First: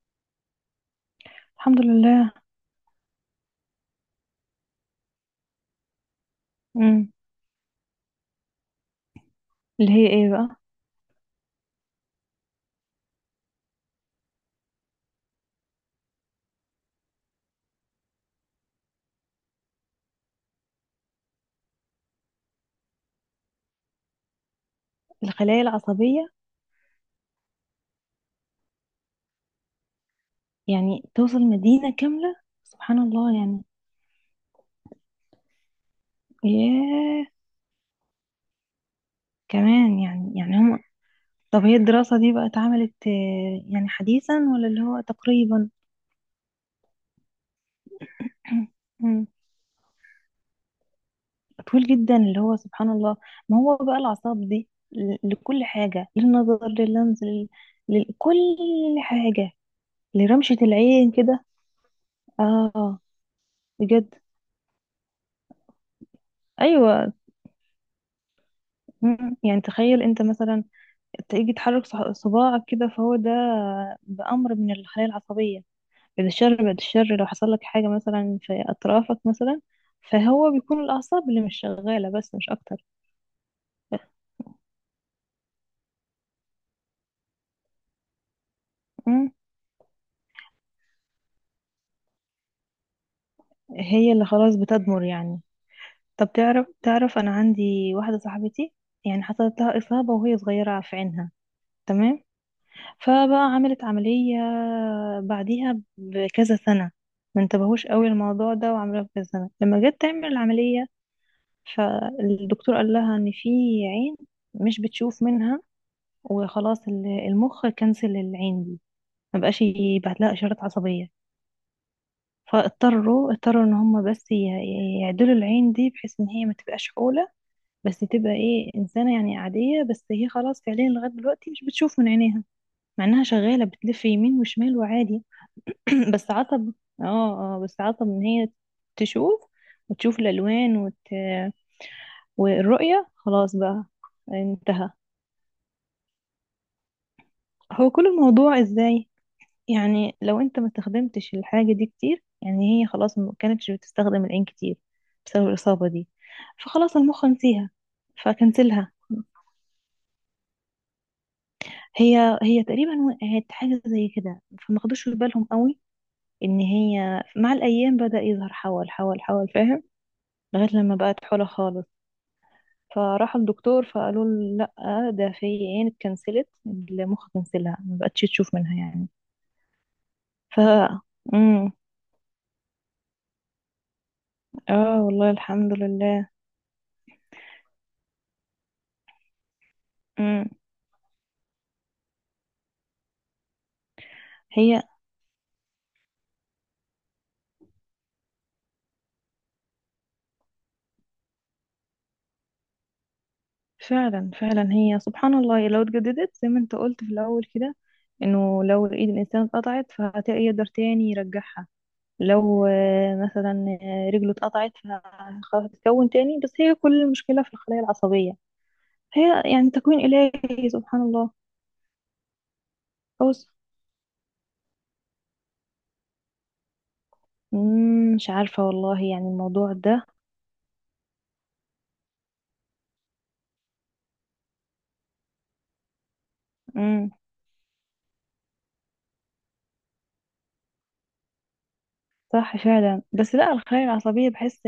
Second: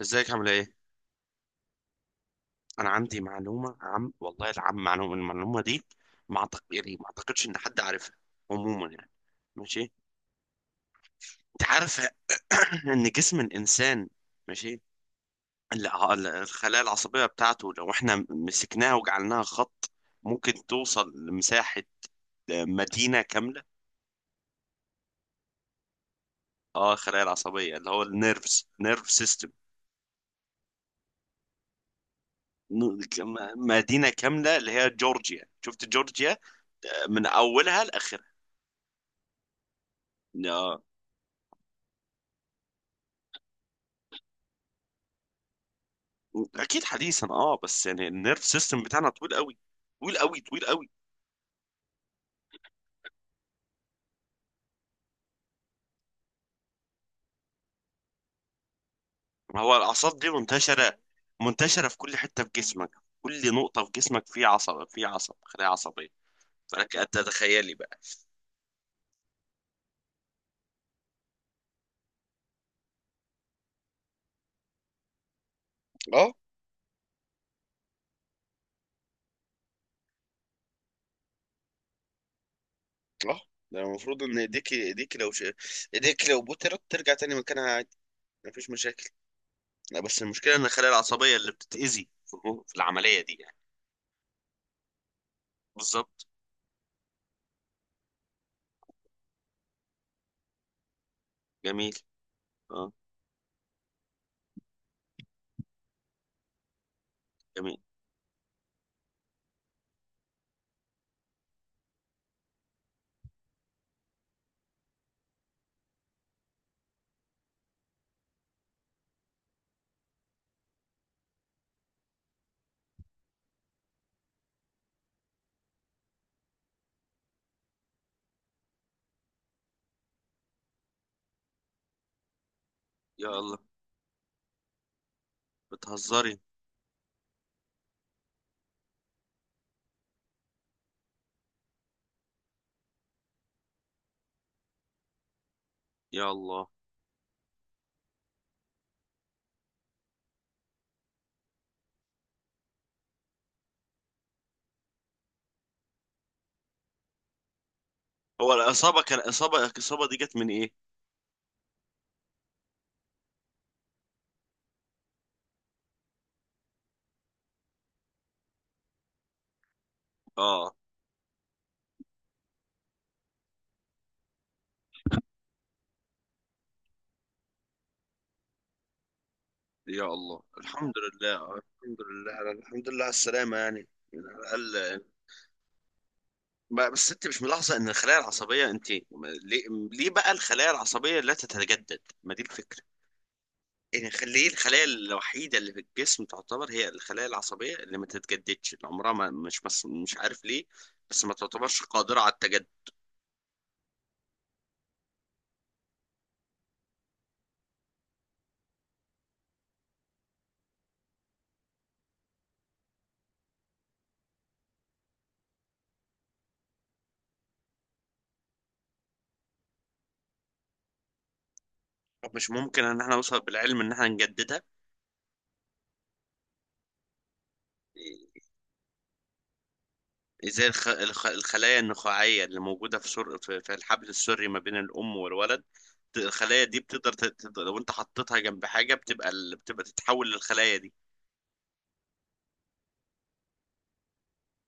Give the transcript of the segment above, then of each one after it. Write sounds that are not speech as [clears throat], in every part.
ازيك عامل ايه؟ الحمد لله. انا عندي معلومه عم والله العم معلومه المعلومه دي. ما أعتق... يعني ما امم. اعتقدش ان حد عارفها. عموما، يعني، ماشي. اللي هي ايه بقى؟ انت عارف [coughs] [clears throat] ان جسم الانسان، ماشي، الخلايا العصبيه بتاعته، لو احنا مسكناها وجعلناها خط، ممكن توصل لمساحه مدينه كامله. الخلايا العصبية. اه، الخلايا العصبيه اللي هو نيرف سيستم. يعني توصل مدينة كاملة. سبحان الله يعني. مدينه كامله، اللي هي جورجيا، شفت جورجيا، ياه. من اولها لاخرها. كمان يعني هم. آه. طب هي الدراسة دي بقى اتعملت يعني حديثا ولا اللي هو تقريبا؟ اكيد حديثا، بس يعني النيرف [clears throat] سيستم بتاعنا أمم، طويل قوي، طويل قوي، طويل قوي. طويل جدا اللي هو سبحان الله. ما هو بقى الأعصاب دي لكل حاجة، للنظر، لللمس، لل... لكل حاجة، ما هو الاعصاب دي لرمشة منتشره، العين كده. منتشره في كل حته في جسمك، اه، كل نقطه في بجد. جسمك في عصب، خلايا عصبيه. فلك ان ايوه. تتخيلي بقى. أمم، يعني تخيل انت مثلا تيجي تحرك صباعك كده فهو ده بأمر من الخلايا العصبية. بعد اه، الشر بعد الشر، لو حصل لك حاجة مثلا في أطرافك مثلا، فهو بيكون الأعصاب اللي مش شغالة بس، مش أكتر. اه. ده المفروض ان ايديك لو بترت ترجع تاني مكانها، عادي، مفيش مشاكل. مم. لا، بس المشكله ان الخلايا العصبيه اللي بتتاذي في العمليه دي، يعني. هي اللي خلاص بتدمر يعني. بالظبط، بالظبط. طب تعرف أنا عندي واحدة صاحبتي، يعني حصلت لها إصابة وهي صغيرة في عينها. جميل. تمام. اه. فبقى عملت عملية بعديها بكذا سنة، ما جميل. انتبهوش قوي الموضوع ده وعملوها بكذا سنة لما جت تعمل العملية. فالدكتور قال لها ان في عين مش بتشوف منها، وخلاص المخ كنسل العين دي، ما بقاش يبعت لها اشارات عصبيه. فاضطروا ان هم بس يعدلوا العين دي بحيث ان هي ما تبقاش حوله، بس تبقى ايه، انسانه يعني عاديه، بس هي خلاص فعليا لغايه دلوقتي مش بتشوف من عينيها، مع انها يا الله، شغاله بتلف يمين وشمال وعادي. [clears throat] بس بتهزري؟ عصب. اه. اه بس عصب ان هي تشوف، وتشوف الالوان وت... والرؤيه خلاص بقى، انتهى. يا الله. هو كل الموضوع ازاي؟ يعني لو انت ما استخدمتش الحاجة دي كتير، يعني هي خلاص ما كانتش بتستخدم العين كتير بسبب الإصابة دي، فخلاص المخ نسيها هو فكنسلها. الإصابة كان إصابة الإصابة دي جت من إيه؟ هي تقريبا وقعت حاجة زي كده، فما خدوش في بالهم قوي، ان هي مع الأيام بدأ يظهر حول حول حول، فاهم؟ لغاية آه. لما بقت حولة خالص، فراحوا الدكتور فقالوا له لا، ده في عين اتكنسلت، المخ كنسلها ما بقتش تشوف منها يعني. يا الله، ف... الحمد لله، امم الحمد لله على السلامة، يعني على اه، الأقل. والله الحمد لله. بس أنت مش ملاحظة إن الخلايا العصبية، أنت ما- ليه بقى امم الخلايا العصبية لا تتجدد؟ ما دي الفكرة. يعني ليه هي الخلايا الوحيدة اللي في الجسم تعتبر هي الخلايا العصبية اللي ما تتجددش، اللي عمرها ما مش عارف ليه. بس ما تعتبرش قادرة على التجدد. فعلا فعلا، هي سبحان الله، لو اتجددت زي ما انت قلت في الاول كده، انه لو ايد الانسان اتقطعت فهيقدر تاني يرجعها، لو مثلا رجله اتقطعت فهتتكون تاني، بس هي كل المشكلة في الخلايا العصبية. هي يعني تكوين إلهي سبحان الله. طب مش ممكن إن احنا نوصل بص، بالعلم إن احنا نجددها؟ مش عارفة والله يعني الموضوع زي الخلايا النخاعية اللي موجودة في سر... في في الحبل السري ما بين الأم والولد. الخلايا دي ده. بتقدر لو أنت حطيتها جنب حاجة بتبقى بتبقى تتحول للخلايا دي. صح فعلا، بس لا الخلايا العصبية بحس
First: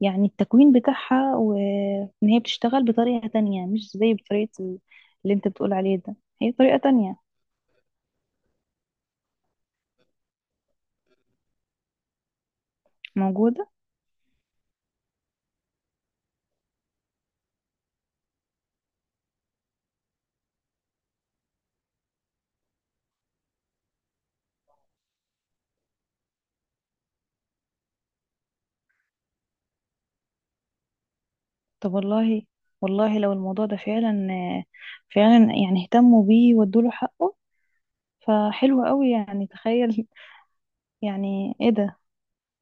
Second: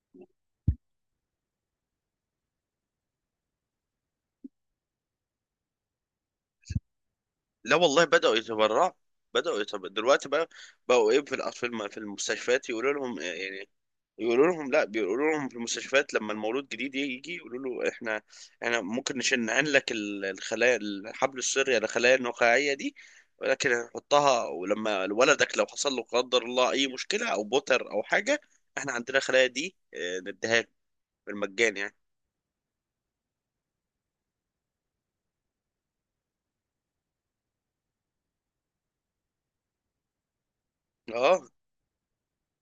يعني التكوين بتاعها، وإن هي بتشتغل بطريقة تانية مش زي بطريقة اللي انت بتقول عليه ده. هي طريقة تانية لا، والله، بدأوا يتبرعوا، بدأوا يتبرعوا دلوقتي بقى. بقوا إيه في الأطفال في في المستشفيات يقولوا لهم إيه، موجودة. يعني، يقولوا لهم، لا، بيقولوا لهم في المستشفيات لما المولود جديد يجي، يقولوا له احنا، ممكن نشنعن لك الخلايا الحبل السري، الخلايا النخاعيه دي، ولكن هنحطها، ولما ولدك لو حصل له قدر الله اي مشكله او بوتر او حاجه، احنا عندنا الخلايا دي، نديها لك، بالمجان طب يعني. والله، والله لو الموضوع ده فعلا فعلا يعني اهتموا بيه وادوله حقه، فحلو قوي يعني. تخيل. [laughs] اه، يعني ايه ده.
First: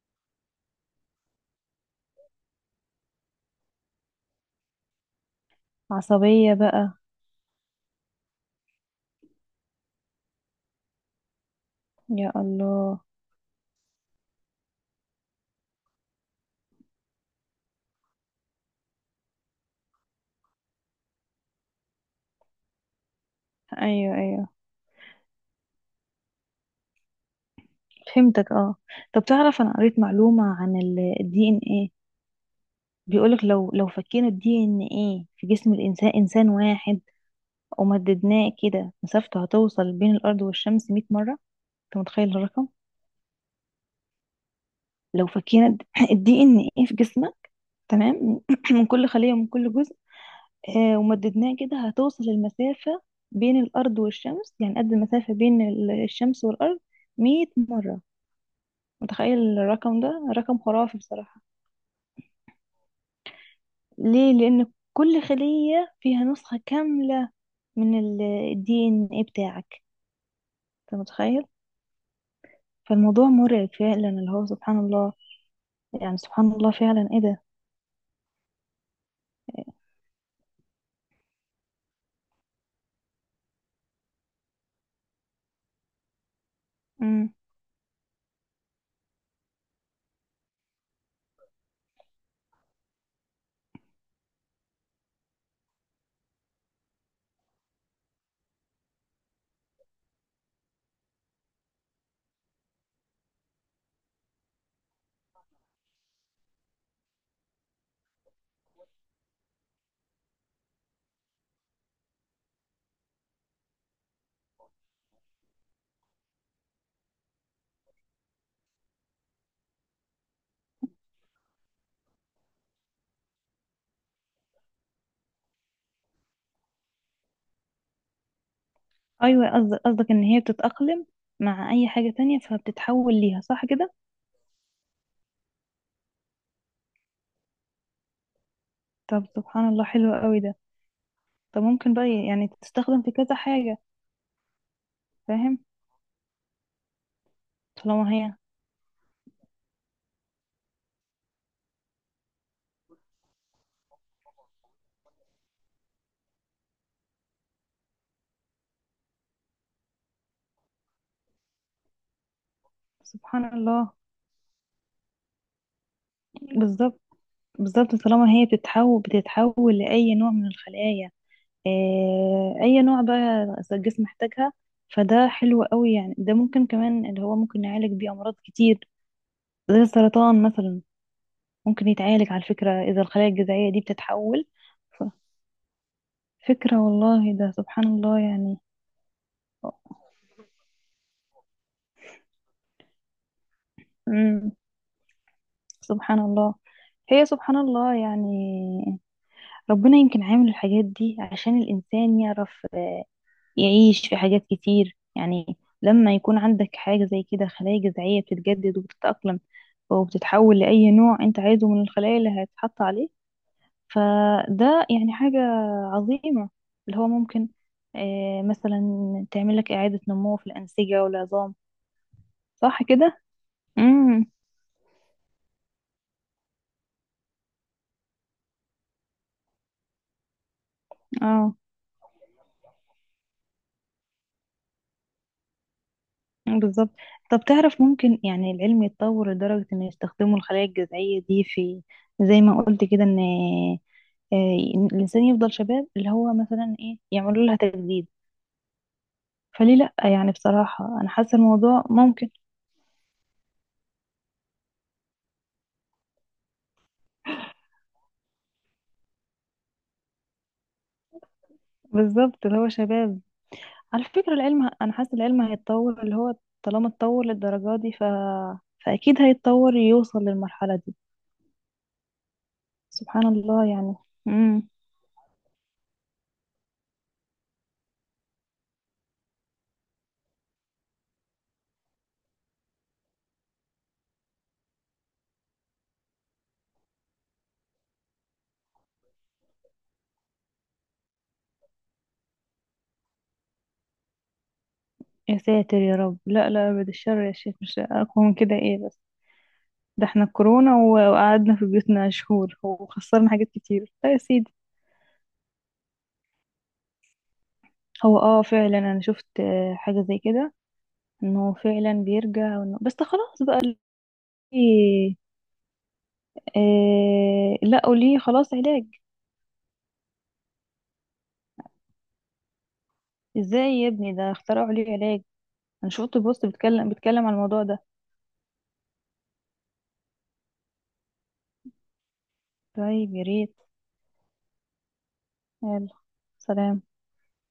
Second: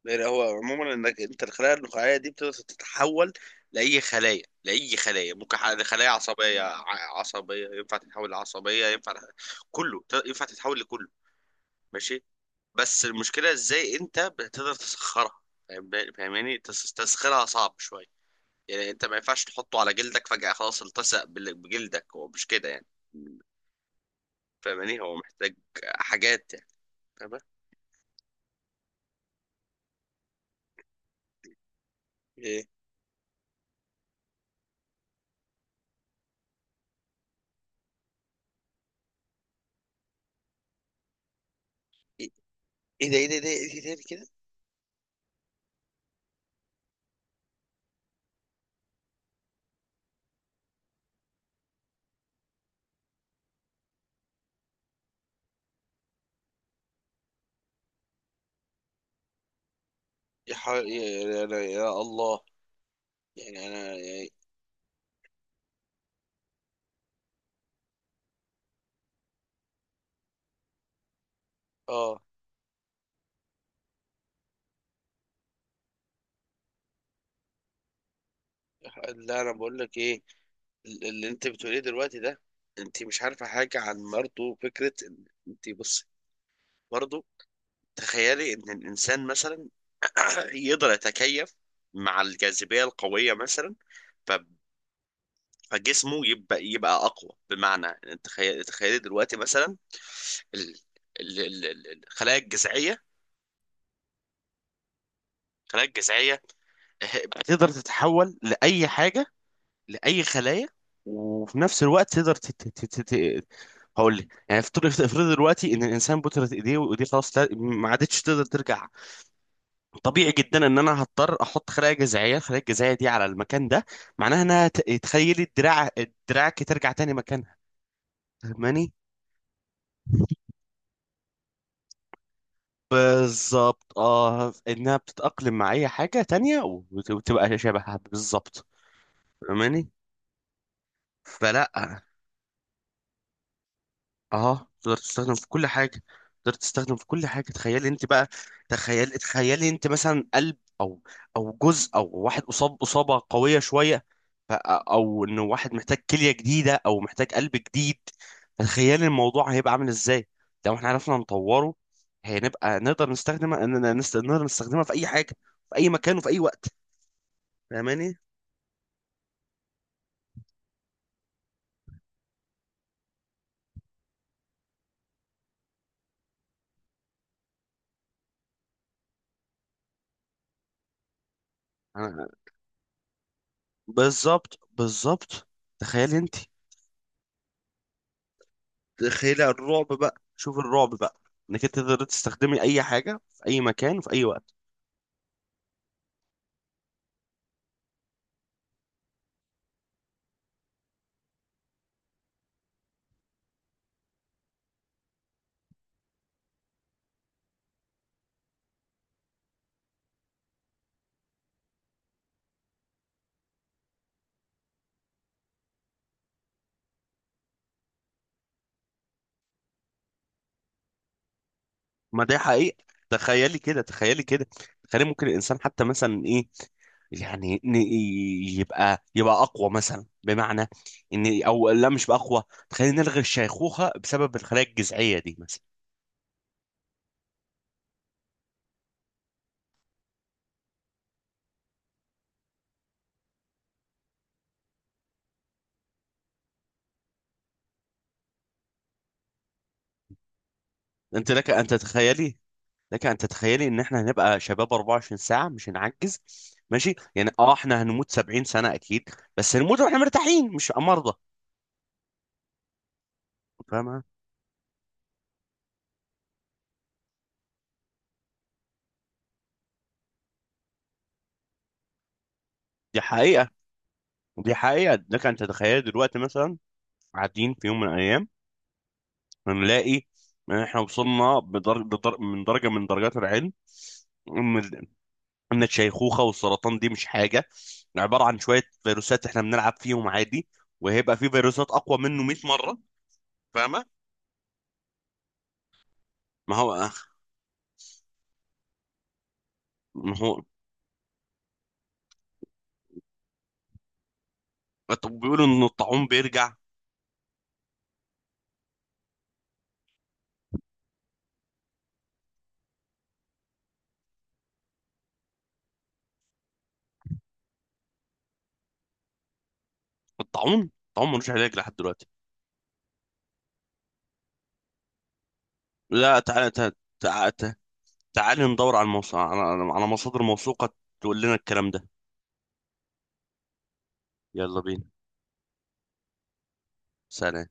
يعني هو عموما انك انت الخلايا النخاعيه دي بتقدر تتحول لاي خلايا، لاي خلايا، ممكن خلايا عصبية عصبيه، بقى. عصبيه ينفع، تتحول لعصبيه ينفع، كله، ينفع تتحول لكله. ماشي. يا الله. بس المشكلة ازاي انت بتقدر تسخرها، فاهم- فاهماني؟ تسخيرها صعب شوية. يعني انت ما ينفعش تحطه على جلدك فجأة خلاص التصق بجلدك، هو مش كده يعني. ايوه ايوه، فاهماني؟ هو محتاج حاجات يعني، فاهمة. فهمتك اه. طب تعرف انا قريت معلومة عن الدي ان، ايه بيقولك لو فكينا الدي ان ايه في جسم الانسان، انسان واحد، ومددناه كده مسافته هتوصل بين الارض والشمس 100 مره. انت متخيل ايه الرقم؟ ايه ده، ايه ده، ايه ده، ايه ده، إيه ده كده! لو فكينا الدي [laughs] ان ايه [clears throat] في جسمك، تمام، [clears throat] من كل خليه ومن كل جزء، ومددناه كده هتوصل المسافه بين الارض والشمس، يعني قد المسافه بين الشمس والارض 100 مره. متخيل الرقم ده؟ يا, رقم ح... يا, خرافي بصراحه. يا, يا يا الله. يعني انا، يعني، ليه؟ لان كل خليه فيها نسخه كامله من الدي ان ايه بتاعك، انت متخيل؟ اه فالموضوع مرعب فعلا اللي هو سبحان الله، يعني سبحان الله فعلا ايه ده. لا، انا بقول لك ايه. اللي انت بتقوليه دلوقتي ده، انت مش عارفه حاجه عن، برضه فكره ان انت، بص، برضه امم، تخيلي ان الانسان مثلا [clears throat] يقدر يتكيف مع الجاذبية القوية مثلا، ف- فجسمه يبقى أقوى. بمعنى، أنت تخيل، تخيل دلوقتي مثلا ال- الخلايا الجذعية، الخلايا الجذعية، بتقدر تتحول لأي حاجة، لأي خلايا. وفي نفس الوقت تقدر هقول لك يعني، افترض، افترض دلوقتي ان الانسان بترت ايديه، وايديه خلاص، ما عادتش تقدر ترجع. طبيعي جدا ان انا هضطر احط خلايا جذعيه، الخلايا الجذعيه دي على المكان ده، معناها انها تخيلي دراعك ترجع تاني مكانها. فاهماني؟ ايوه، قصدك ان هي بتتأقلم مع اي حاجة تانية فبتتحول ليها، صح كده؟ بالظبط، اه، انها بتتاقلم مع اي حاجه تانية، وتبقى شبهها بالظبط. طب سبحان الله، فاهماني؟ حلو قوي ده. طب فلا، ممكن بقى يعني تستخدم في كذا حاجة. اه، تقدر تستخدم في فاهم. كل حاجه، تقدر تستخدم في كل حاجه. تخيلي انت طالما بقى، هي تخيلي انت مثلا قلب، او جزء، او واحد اصاب اصابه قويه شويه، او انه واحد محتاج كليه جديده او محتاج قلب جديد. تخيلي الموضوع هيبقى عامل ازاي لو احنا عرفنا نطوره. هنبقى نقدر سبحان نستخدمها، اننا الله. نقدر نستخدمها في اي حاجه، في اي مكان وفي اي وقت. بالظبط بالظبط، فاهماني؟ طالما هي بتتحول لأي نوع من الخلايا. أي نوع بقى الجسم محتاجها، فده حلو قوي يعني. ده ممكن كمان اللي هو ممكن نعالج بيه أمراض كتير زي السرطان مثلا، ممكن أنا- يتعالج على فكرة، إذا الخلايا الجذعية دي بتتحول. بالظبط، ف... بالظبط. تخيلي انت، فكرة، والله ده سبحان الله يعني. خيلة الرعب بقى، شوف الرعب بقى، انك انت تقدر تستخدمي اي حاجة في اي مكان في اي مم. وقت. سبحان الله. هي سبحان الله يعني، ربنا يمكن عامل الحاجات دي عشان الإنسان يعرف يعيش في حاجات كتير، يعني لما يكون عندك حاجة زي كده، خلايا جذعية بتتجدد وبتتأقلم وبتتحول لأي نوع أنت عايزه من الخلايا اللي هيتحط عليه، فده يعني حاجة عظيمة، اللي هو ممكن مثلا تعمل لك إعادة نمو في الأنسجة والعظام. ما ده حقيقة. صح كده؟ تخيلي كده، تخيلي امم، كده. تخيلي ممكن الانسان حتى مثلا ايه، يعني إن يبقى اقوى مثلا، بمعنى ان، اه، او لا، مش بقى اقوى. تخيلي نلغي الشيخوخة بسبب الخلايا الجذعية دي مثلا. بالظبط. طب تعرف ممكن يعني العلم يتطور لدرجة إنه يستخدموا الخلايا الجذعية دي في، زي ما قلت كده، إن آه، إن الإنسان يفضل شباب، اللي هو مثلا إيه يعملوا لها تجديد. فليه لأ؟ يعني بصراحة أنا انت حاسة لك ان الموضوع ممكن. تتخيلي، لك ان تتخيلي ان احنا هنبقى شباب 24 ساعة، مش هنعجز. ماشي يعني، احنا هنموت 70 سنة اكيد، بس هنموت واحنا مرتاحين مش مرضى. بالظبط، اللي هو شباب. فاهمة؟ على فكرة، العلم أنا حاسة العلم هيتطور اللي هو، طالما اتطور للدرجة دي ف... فأكيد هيتطور يوصل للمرحلة دي. دي سبحان حقيقة. الله يعني. دي امم حقيقة. لك أن تتخيل دلوقتي مثلا، قاعدين في يوم من الأيام هنلاقي إن إحنا وصلنا من درجة، من درجات العلم، إن ال- إن الشيخوخة والسرطان دي مش حاجة، عبارة عن شوية فيروسات إحنا بنلعب فيهم عادي، وهيبقى في فيروسات أقوى منه 100 مرة. فاهمة؟ يا ساتر يا رب، لا ما لا، هو، أبد الشر يا شيخ، مش أقوى من كده إيه بس. ده ما احنا هو، كورونا وقعدنا في بيوتنا شهور وخسرنا حاجات كتير، لا يا سيدي. طب بيقولوا إن الطاعون بيرجع. هو فعلا أنا شفت حاجة زي كده، انه فعلا بيرجع وإنه... بس ده خلاص بقى. ليه؟ لقوا ليه خلاص علاج. الطاعون ملوش علاج لحد دلوقتي. ازاي يا ابني ده اخترعوا ليه علاج؟ انا شفت لا، بوست تعالى، تعالى، بتكلم على تعالى، الموضوع ده. تعالى ندور على على مصادر موثوقة تقول لنا الكلام ده. طيب يا ريت. يلا بينا. يلا. سلام. سلام.